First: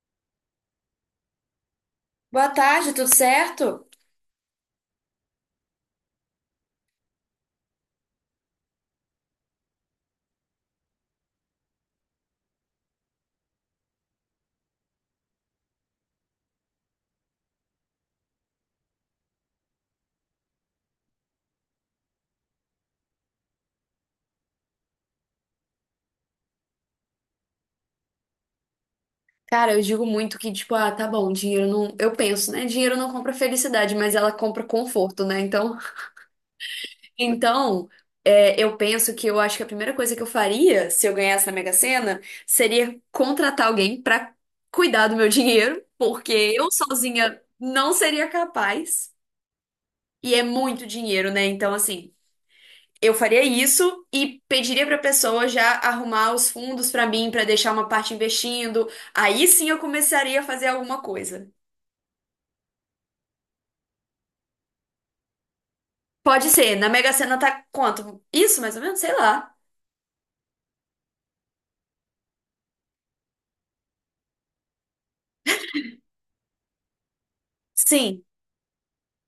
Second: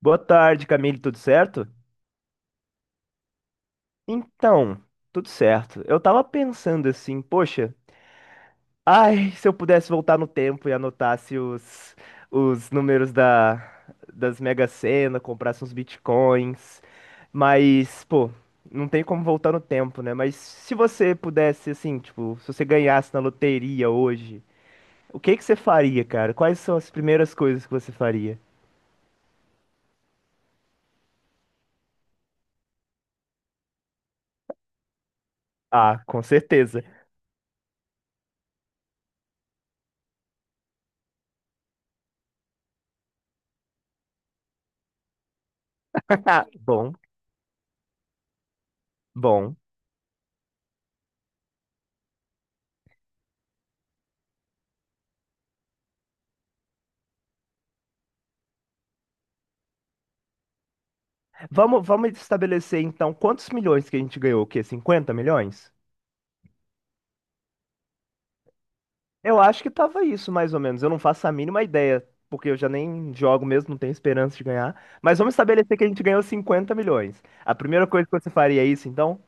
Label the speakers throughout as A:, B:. A: Boa tarde, Camille, tudo certo?
B: Boa tarde, tudo certo?
A: Então, tudo certo. Eu tava pensando assim, poxa, ai, se eu pudesse voltar no tempo e anotasse os números das Mega Sena, comprasse uns bitcoins, mas, pô, não tem como voltar no tempo, né? Mas se você pudesse, assim, tipo, se você ganhasse na loteria hoje, o que que você faria, cara? Quais são as primeiras coisas que você faria?
B: Cara, eu digo muito que, tipo, ah, tá bom, dinheiro não. Eu penso, né? Dinheiro não compra felicidade, mas ela compra conforto, né? Então,
A: Ah, com certeza.
B: então é, eu penso que eu acho que a primeira coisa que eu faria se eu ganhasse na Mega Sena seria contratar alguém pra cuidar do meu dinheiro, porque eu
A: Bom,
B: sozinha não seria capaz.
A: bom.
B: E é muito dinheiro, né? Então, assim. Eu faria isso e pediria para a pessoa já arrumar os fundos para mim, para deixar uma parte investindo. Aí sim eu começaria a fazer alguma coisa.
A: Vamos estabelecer então quantos milhões que a gente ganhou? O quê? 50 milhões?
B: Pode ser, na Mega Sena tá quanto? Isso, mais ou menos? Sei
A: Eu
B: lá.
A: acho que tava isso, mais ou menos. Eu não faço a mínima ideia, porque eu já nem jogo mesmo, não tenho esperança de ganhar. Mas vamos estabelecer que a gente ganhou 50 milhões. A primeira coisa que
B: Sim,
A: você faria é isso, então?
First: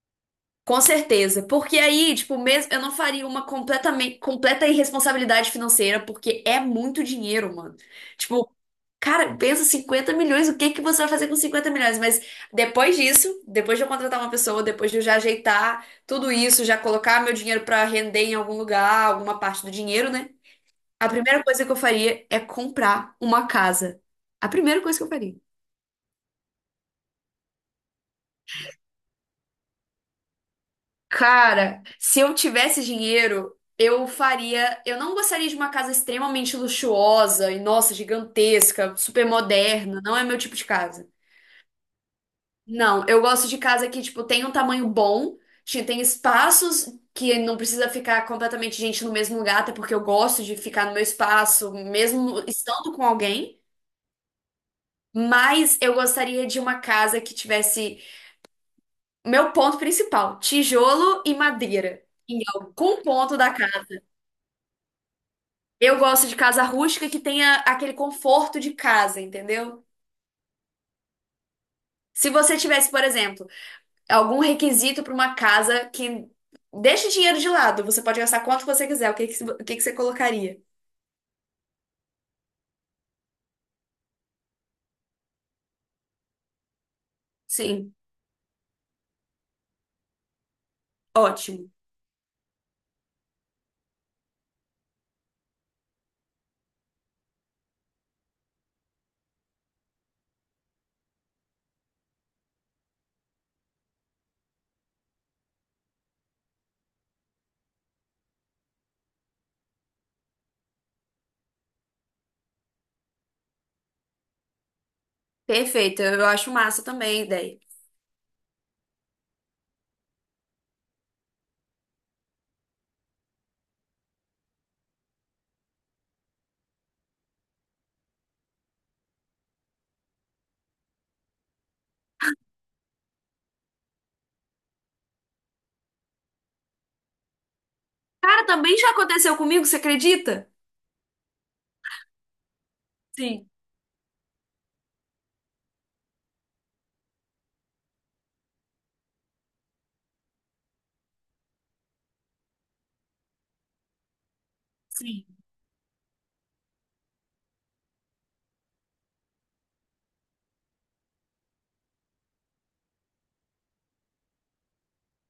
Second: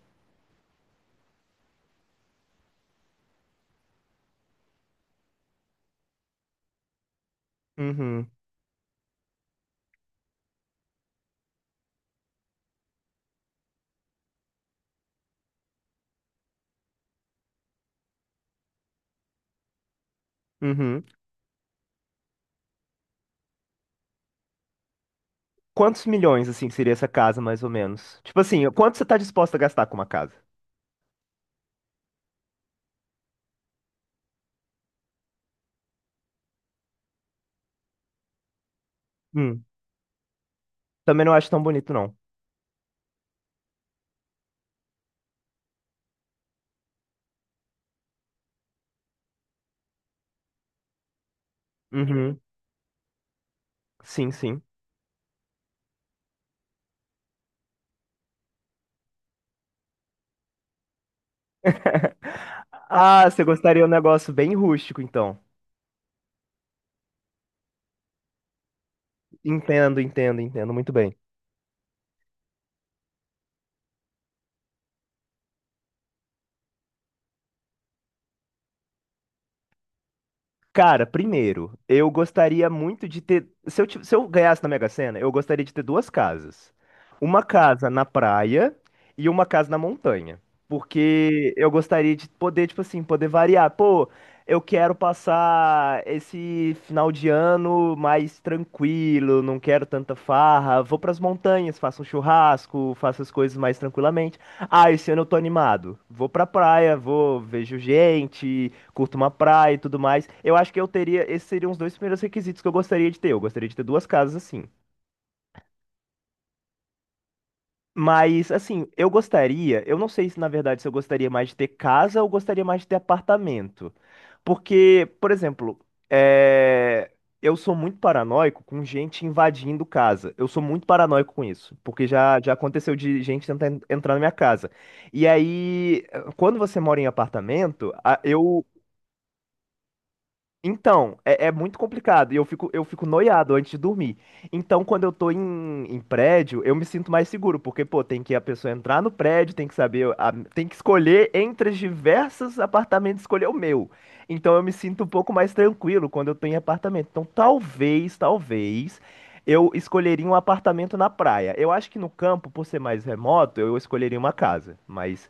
B: com certeza, porque aí, tipo, mesmo eu não faria uma completamente completa irresponsabilidade financeira, porque é muito dinheiro, mano.
A: Uhum,
B: Tipo, cara, pensa 50 milhões, o que que você vai fazer com 50 milhões? Mas depois disso, depois de eu contratar uma pessoa, depois de eu já ajeitar tudo isso, já colocar meu dinheiro pra render em algum lugar, alguma parte do dinheiro, né?
A: uhum.
B: A primeira coisa que eu faria é comprar uma casa. A primeira coisa que eu faria.
A: Quantos milhões, assim, seria essa casa, mais ou menos? Tipo assim, quanto você tá disposto a gastar com uma casa?
B: Cara, se eu tivesse dinheiro, eu faria. Eu não gostaria de uma casa extremamente luxuosa e, nossa, gigantesca, super
A: Hum,
B: moderna. Não é meu tipo de casa.
A: também não acho tão bonito, não.
B: Não, eu gosto de casa que, tipo, tem um tamanho bom, tem espaços que não precisa ficar completamente gente no mesmo lugar, até porque eu gosto de ficar no meu espaço,
A: Uhum,
B: mesmo estando com alguém.
A: sim, sim.
B: Mas eu gostaria de uma casa que tivesse. Meu ponto principal: tijolo e madeira. Em algum
A: Ah,
B: ponto
A: você
B: da
A: gostaria
B: casa.
A: de um negócio bem rústico, então.
B: Eu gosto de casa rústica que tenha aquele conforto de casa, entendeu?
A: Entendo, entendo, entendo, muito bem.
B: Se você tivesse, por exemplo, algum requisito para uma casa que deixa o dinheiro de lado, você pode gastar quanto você quiser, o que que você colocaria?
A: Cara, primeiro, eu gostaria muito de ter. Se se eu ganhasse na Mega Sena, eu gostaria de ter duas casas. Uma casa
B: Sim,
A: na praia e uma casa na montanha. Porque
B: ótimo.
A: eu gostaria de poder, tipo assim, poder variar. Pô, eu quero passar esse final de ano mais tranquilo, não quero tanta farra. Vou pras montanhas, faço um churrasco, faço as coisas mais tranquilamente. Ah, esse ano eu tô animado. Vou pra praia, vou, vejo gente curto uma praia e tudo mais. Eu acho que eu teria, esses seriam os dois primeiros requisitos que eu gostaria de ter. Eu gostaria de ter duas casas assim.
B: Perfeito, eu acho massa também a ideia.
A: Mas, assim, eu gostaria, eu não sei se na verdade se eu gostaria mais de ter casa ou gostaria mais de ter apartamento. Porque, por exemplo, é, eu sou muito paranoico com gente invadindo casa. Eu sou muito paranoico com isso, porque já aconteceu de gente tentar entrar na minha casa. E aí, quando você mora em apartamento, a-
B: Cara,
A: eu,
B: também já aconteceu comigo, você acredita?
A: Então, é muito complicado e eu fico
B: Sim,
A: noiado antes de dormir. Então, quando eu tô em prédio, eu me sinto mais seguro, porque, pô, tem que a pessoa entrar no prédio, tem que saber, a- tem que escolher entre os diversos apartamentos, escolher o meu. Então, eu me sinto um
B: sim.
A: pouco mais tranquilo quando eu tô em apartamento. Então, talvez, eu escolheria um apartamento na praia. Eu acho que no campo, por ser mais remoto, eu escolheria uma casa, mas,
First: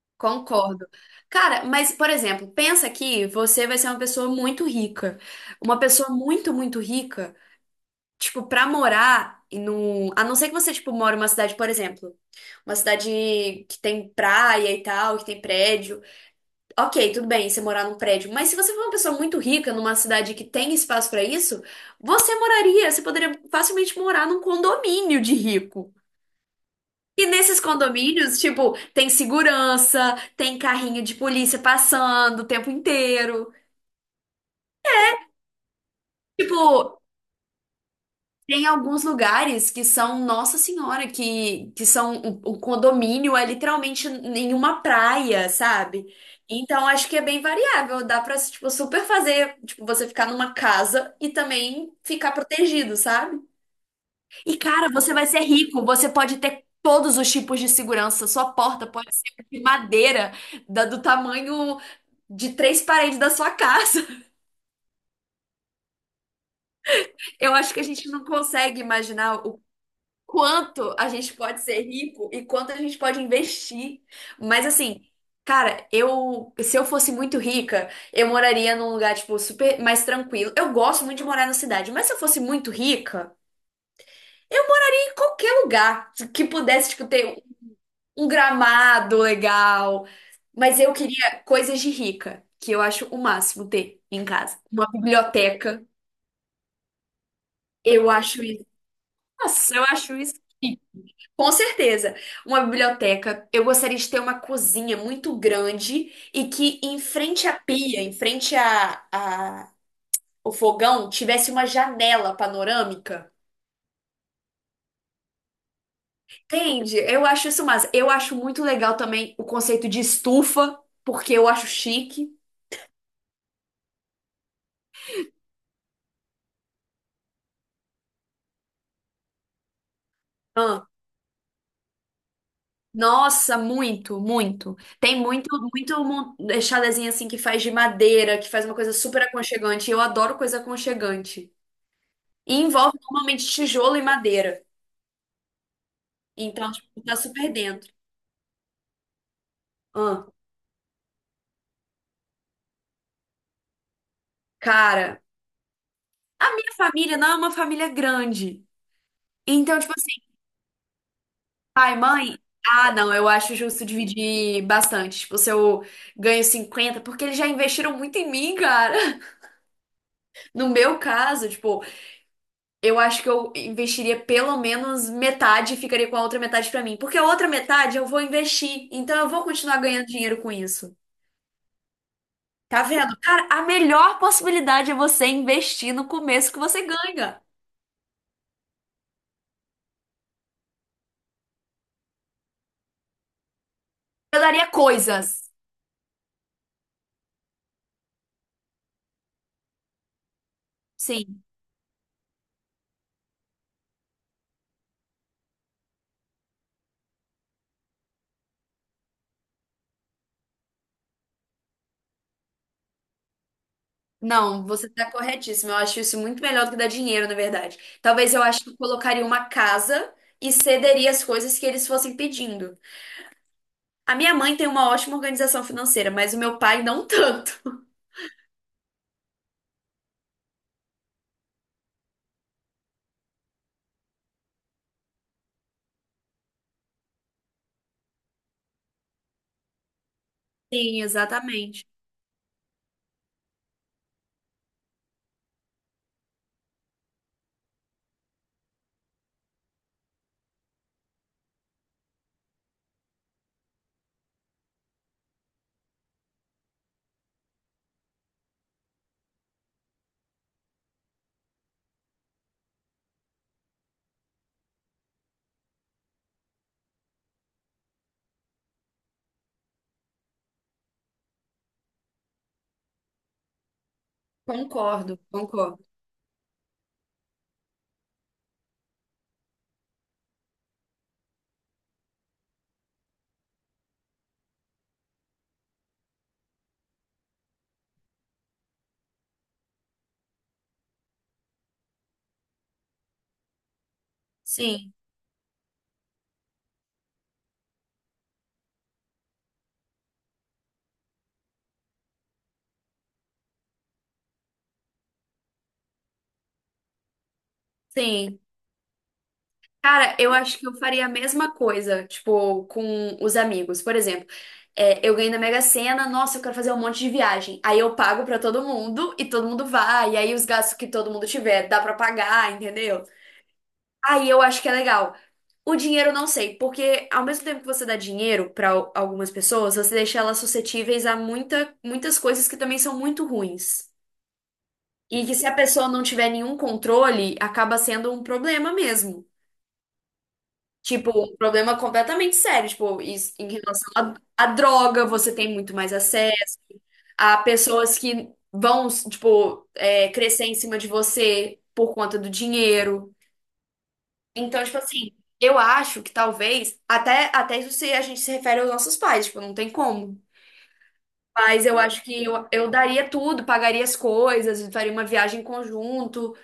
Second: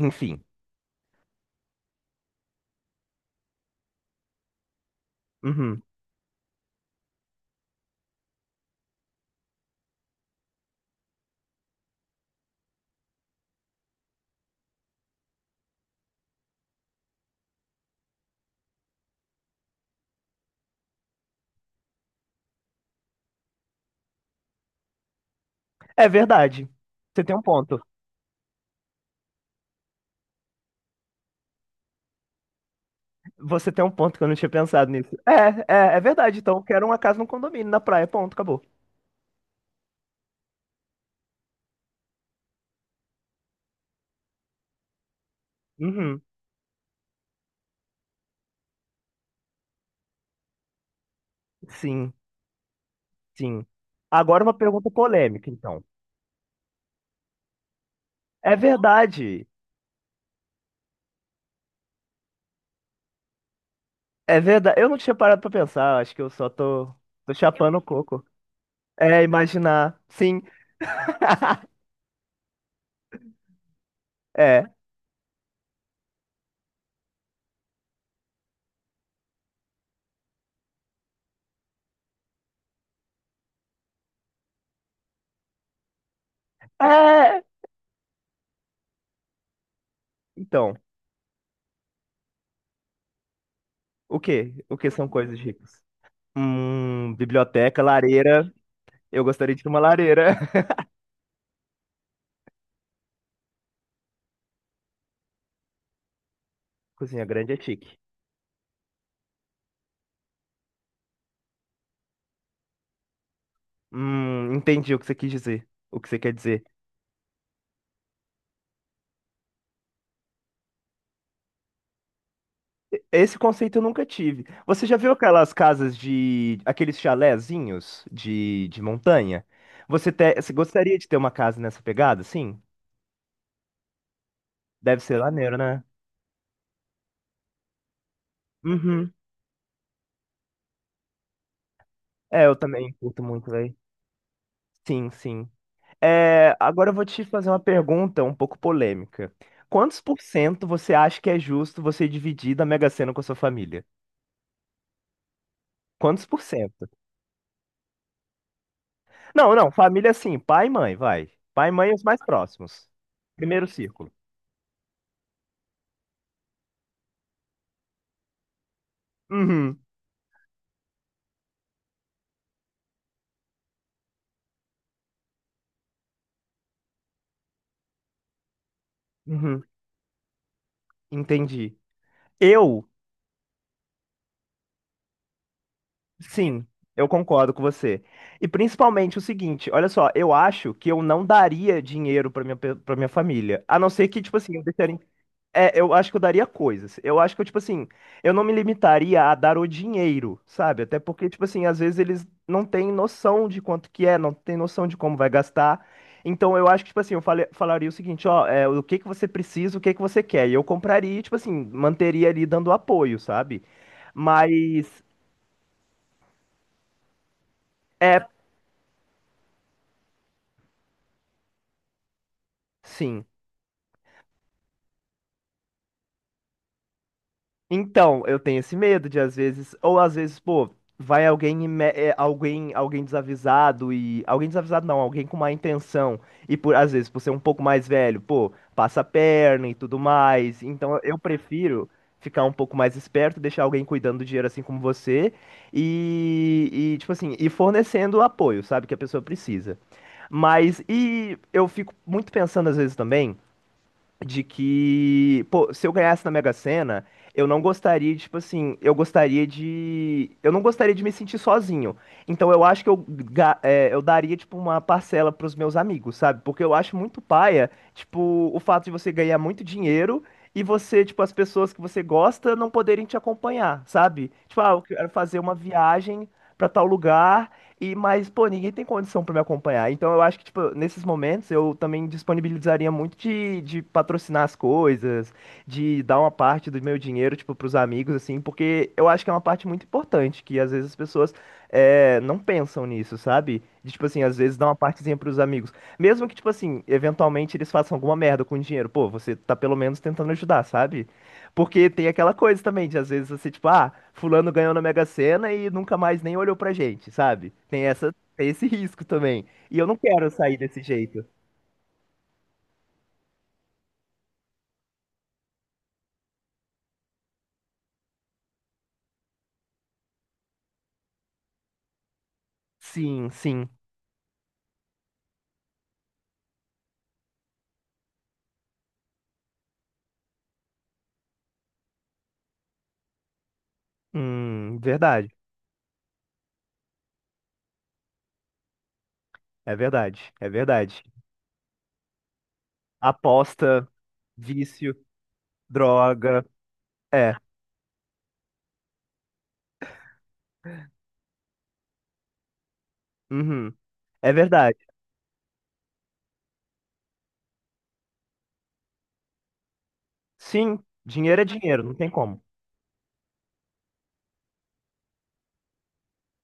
A: enfim.
B: Concordo. Cara, mas, por exemplo, pensa que você vai ser uma pessoa muito rica. Uma
A: Uhum.
B: pessoa muito, muito rica. Tipo, pra morar e num. A não ser que você, tipo, mora em uma cidade, por exemplo, uma cidade que tem praia e tal, que tem prédio. Ok, tudo bem você morar num prédio. Mas se você for uma pessoa muito rica numa cidade que tem espaço pra isso, você moraria, você poderia facilmente morar num condomínio de rico.
A: É verdade. Você
B: E
A: tem um
B: nesses
A: ponto.
B: condomínios, tipo, tem segurança, tem carrinho de polícia passando o tempo inteiro.
A: Você tem um ponto que eu não tinha pensado nisso. É verdade. Então, eu quero uma
B: Tipo,
A: casa num condomínio na praia. Ponto, acabou.
B: tem alguns lugares que são Nossa Senhora, que são o condomínio é literalmente em uma praia, sabe?
A: Uhum.
B: Então acho que é bem variável, dá pra tipo, super fazer, tipo, você ficar numa casa e também
A: Sim,
B: ficar protegido, sabe?
A: sim. Agora uma
B: E cara,
A: pergunta
B: você vai ser
A: polêmica, então.
B: rico, você pode ter todos os tipos de segurança, sua
A: É
B: porta pode ser
A: verdade.
B: de madeira, do tamanho de três paredes da sua casa.
A: É verdade. Eu não tinha parado pra pensar. Acho que tô
B: Eu acho
A: chapando
B: que
A: o
B: a gente
A: coco.
B: não consegue
A: É,
B: imaginar
A: imaginar. Sim,
B: quanto a gente pode ser rico e quanto a gente pode investir. Mas
A: é.
B: assim, cara, eu, se eu fosse muito rica, eu moraria num lugar, tipo, super mais tranquilo. Eu gosto muito de morar na cidade, mas se eu fosse muito rica, eu ia em qualquer lugar que pudesse, tipo,
A: É.
B: ter um gramado legal.
A: Então,
B: Mas eu queria coisas de rica, que eu acho o máximo ter
A: o
B: em
A: quê?
B: casa.
A: O
B: Uma
A: que são coisas ricas?
B: biblioteca,
A: Biblioteca,
B: eu acho
A: lareira.
B: isso.
A: Eu gostaria de ter
B: Nossa,
A: uma
B: eu acho isso.
A: lareira.
B: Com certeza. Uma biblioteca. Eu gostaria de ter uma cozinha muito grande e que em
A: Cozinha
B: frente
A: grande
B: à
A: é chique.
B: pia, em frente ao fogão, tivesse uma janela panorâmica.
A: Entendi o que você quis dizer. O que você quer dizer.
B: Entende? Eu acho isso massa. Eu acho muito legal também o conceito de estufa, porque eu acho chique.
A: Esse conceito eu nunca tive. Você já viu aquelas casas de, aqueles chalézinhos de montanha? Você
B: Ah,
A: gostaria de ter uma casa nessa pegada? Sim.
B: nossa, muito, muito.
A: Deve ser
B: Tem muito,
A: maneiro, né?
B: chalezinho assim que faz de madeira, que faz uma coisa
A: Uhum.
B: super aconchegante. Eu adoro coisa aconchegante.
A: É,
B: E
A: eu também
B: envolve
A: curto
B: normalmente
A: muito, velho.
B: tijolo e madeira.
A: Sim, sim. É,
B: Então,
A: agora eu
B: tipo,
A: vou
B: tá
A: te fazer
B: super
A: uma
B: dentro.
A: pergunta um pouco polêmica. Quantos por
B: Ah,
A: cento você acha que é justo você dividir da Mega Sena com a sua família?
B: cara,
A: Quantos por
B: a minha
A: cento?
B: família não é uma família grande.
A: Não, não,
B: Então, tipo
A: família
B: assim,
A: assim, pai e mãe, vai. Pai e mãe e
B: pai,
A: os mais
B: mãe.
A: próximos.
B: Ah, não, eu acho
A: Primeiro
B: justo
A: círculo.
B: dividir bastante. Tipo, se eu ganho 50, porque eles já investiram muito em mim, cara.
A: Uhum.
B: No meu caso, tipo, eu acho que eu investiria pelo menos metade e ficaria com a outra metade pra mim. Porque a outra metade eu vou investir. Então, eu vou
A: Uhum.
B: continuar ganhando dinheiro com isso.
A: Entendi.
B: Tá
A: Eu,
B: vendo? Cara, a melhor possibilidade é você investir no começo que
A: sim,
B: você
A: eu
B: ganha.
A: concordo com você. E principalmente o seguinte, olha só, eu acho que eu não daria dinheiro para pra minha família. A não ser que, tipo
B: Eu
A: assim, eu
B: daria
A: deixaria.
B: coisas.
A: É, eu acho que eu daria coisas. Eu acho que eu, tipo assim, eu não me limitaria a dar o dinheiro, sabe? Até porque,
B: Sim.
A: tipo assim, às vezes eles não têm noção de quanto que é, não têm noção de como vai gastar. Então eu acho que, tipo assim, eu falaria o seguinte, ó, é, o que que você precisa, o que que você quer. E eu compraria, e, tipo assim, manteria ali dando apoio, sabe?
B: Não, você
A: Mas,
B: tá corretíssimo. Eu acho isso muito melhor do que dar dinheiro, na verdade.
A: é,
B: Talvez eu acho que eu colocaria uma casa e cederia as coisas que eles fossem pedindo.
A: sim.
B: A minha mãe tem uma ótima organização financeira, mas o meu pai não tanto.
A: Então, eu tenho esse medo de às vezes, ou às vezes, pô, vai alguém, e alguém, alguém desavisado e alguém desavisado não, alguém com má intenção e por às vezes por ser um pouco mais velho, pô, passa a perna e tudo mais. Então,
B: Sim,
A: eu
B: exatamente.
A: prefiro ficar um pouco mais esperto, deixar alguém cuidando do dinheiro assim como você e tipo assim, e fornecendo o apoio, sabe, que a pessoa precisa. Mas e eu fico muito pensando às vezes também de que, pô, se eu ganhasse na Mega Sena, eu não gostaria, tipo assim, eu gostaria de, eu não gostaria de me sentir sozinho. Então eu acho que eu daria, tipo, uma parcela pros meus amigos, sabe? Porque eu acho muito paia, tipo, o fato de você ganhar muito dinheiro e você, tipo, as pessoas que você gosta não poderem te acompanhar, sabe? Tipo, ah, eu quero
B: Concordo,
A: fazer uma
B: concordo.
A: viagem pra tal lugar e, mas, pô, ninguém tem condição pra me acompanhar. Então eu acho que, tipo, nesses momentos eu também disponibilizaria muito de patrocinar as coisas, de dar uma parte do meu dinheiro, tipo, pros amigos, assim, porque eu acho que é uma parte muito importante, que às vezes as pessoas não pensam nisso, sabe? De, tipo assim, às vezes dá uma
B: Sim,
A: partezinha pros amigos. Mesmo que, tipo assim, eventualmente eles façam alguma merda com o dinheiro, pô, você tá pelo menos tentando ajudar, sabe? Porque tem aquela coisa também, de às vezes você, tipo, ah, fulano ganhou na Mega Sena e nunca mais nem olhou pra gente, sabe?
B: sim.
A: Tem esse risco também. E eu não
B: Cara,
A: quero
B: eu
A: sair
B: acho que eu
A: desse
B: faria a
A: jeito.
B: mesma coisa, tipo, com os amigos. Por exemplo, é, eu ganhei na Mega Sena, nossa, eu quero fazer um monte de viagem. Aí eu pago pra todo mundo e todo mundo vai. E aí os gastos que todo mundo tiver dá pra pagar, entendeu?
A: Sim, sim.
B: Aí eu acho que é legal. O dinheiro eu não sei, porque ao mesmo tempo que você dá dinheiro pra algumas pessoas, você deixa elas suscetíveis a muitas coisas que também são muito ruins. E
A: Verdade.
B: que se a pessoa não tiver nenhum controle, acaba sendo um problema mesmo.
A: É verdade. É verdade.
B: Tipo, um problema completamente sério. Tipo, isso, em
A: Aposta,
B: relação à
A: vício,
B: droga, você tem muito mais
A: droga.
B: acesso.
A: É.
B: Há pessoas que vão, tipo, é, crescer em cima de você por conta do dinheiro.
A: Uhum. É
B: Então,
A: verdade.
B: tipo assim, eu acho que talvez, até, até isso se a gente se refere aos nossos pais, tipo, não tem como.
A: Sim, dinheiro é
B: Mas eu
A: dinheiro, não
B: acho
A: tem
B: que
A: como.
B: eu daria tudo, pagaria as coisas, faria uma viagem em conjunto,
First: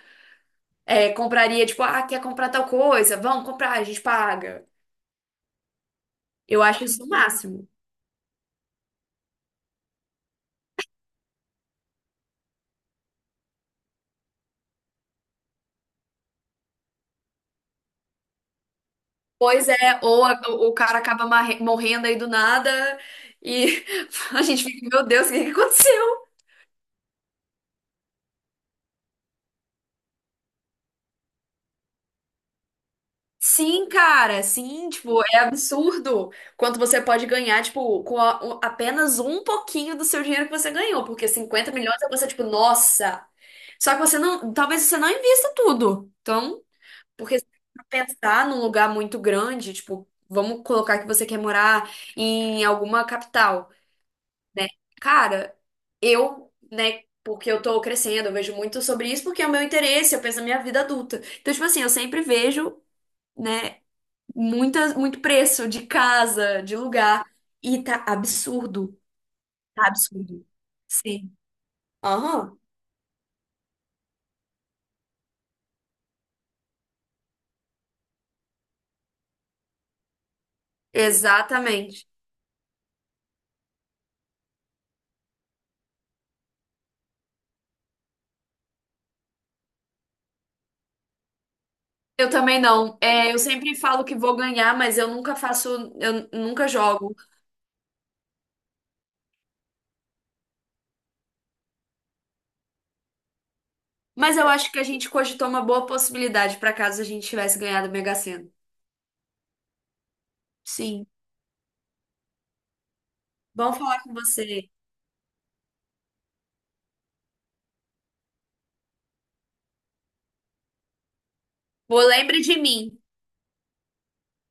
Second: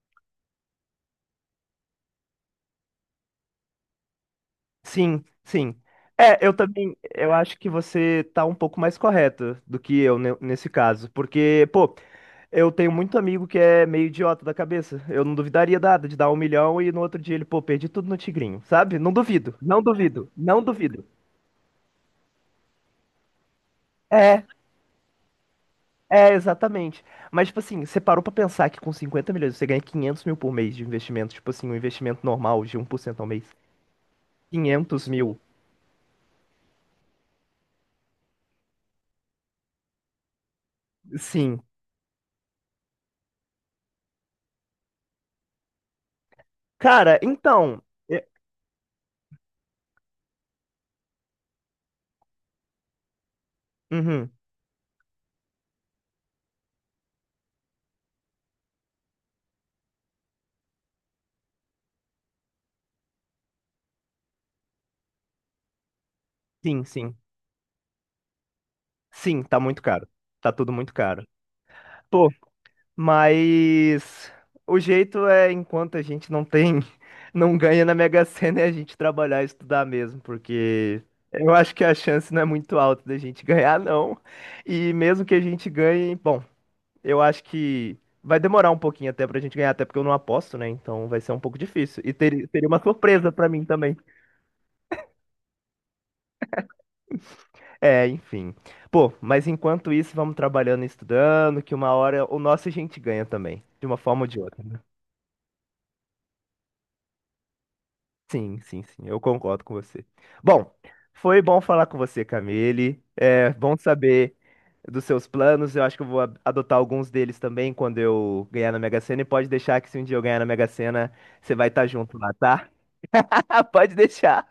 B: é, compraria, tipo, ah, quer comprar tal coisa? Vamos comprar, a gente paga.
A: Sim, sim. É, eu
B: Eu acho
A: também,
B: isso o
A: eu acho que
B: máximo.
A: você tá um pouco mais correto do que eu nesse caso, porque, pô, eu tenho muito amigo que é meio idiota da cabeça. Eu não duvidaria nada de dar 1 milhão e no outro dia ele, pô, perdi tudo no Tigrinho, sabe? Não duvido,
B: Pois
A: não
B: é, ou
A: duvido, não
B: o cara
A: duvido.
B: acaba morrendo aí do nada e a
A: É,
B: gente fica, meu Deus, o que que aconteceu?
A: exatamente. Mas, tipo assim, você parou pra pensar que com 50 milhões você ganha 500 mil por mês de investimento, tipo assim, um investimento normal de 1% ao mês.
B: Sim, cara, sim,
A: Quinhentos
B: tipo,
A: mil,
B: é absurdo quanto você pode ganhar, tipo, com apenas um pouquinho do seu dinheiro que você ganhou, porque
A: sim.
B: 50 milhões é você, tipo, nossa. Só que você não, talvez você não invista tudo. Então,
A: Cara,
B: porque se
A: então.
B: você
A: É.
B: pensar num lugar muito grande, tipo, vamos colocar que você quer morar em alguma capital.
A: Uhum,
B: Né? Cara, eu, né, porque eu tô crescendo, eu vejo muito sobre isso, porque é o meu interesse, eu penso na minha vida adulta. Então, tipo assim, eu sempre vejo, né, muitas, muito preço de casa, de
A: sim, sim.
B: lugar, e tá absurdo.
A: Sim, tá muito
B: Tá
A: caro.
B: absurdo.
A: Tá tudo muito caro.
B: Sim.
A: Pô.
B: Aham.
A: Mas o jeito é, enquanto a gente não tem, não ganha na Mega Sena, é a gente trabalhar e estudar mesmo, porque eu acho que a
B: Exatamente.
A: chance não é muito alta da gente ganhar, não. E mesmo que a gente ganhe, bom, eu acho que vai demorar um pouquinho até pra gente ganhar, até porque eu não aposto, né? Então vai ser um pouco difícil.
B: Eu também
A: Teria uma
B: não.
A: surpresa
B: É, eu
A: pra mim
B: sempre
A: também.
B: falo que vou ganhar, mas eu nunca faço, eu nunca jogo.
A: É, enfim. Pô, mas enquanto isso, vamos trabalhando e estudando, que uma hora o nosso a gente ganha também, de uma forma ou
B: Mas
A: de
B: eu
A: outra.
B: acho que
A: Né?
B: a gente cogitou uma boa possibilidade para caso a gente tivesse ganhado o Mega Sena.
A: Sim, sim, sim, eu concordo com você. Bom,
B: Sim.
A: foi bom falar com você, Camille. É
B: Bom
A: bom
B: falar com
A: saber
B: você.
A: dos seus planos. Eu acho que eu vou adotar alguns deles também quando eu ganhar na Mega Sena. E pode deixar que se um dia eu ganhar na Mega Sena, você vai estar
B: Vou
A: junto lá,
B: lembre de
A: tá?
B: mim.
A: Pode deixar.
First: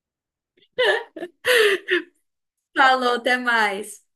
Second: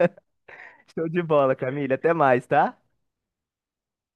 A: Show de bola, Camille. Até mais, tá?
B: Falou, até mais.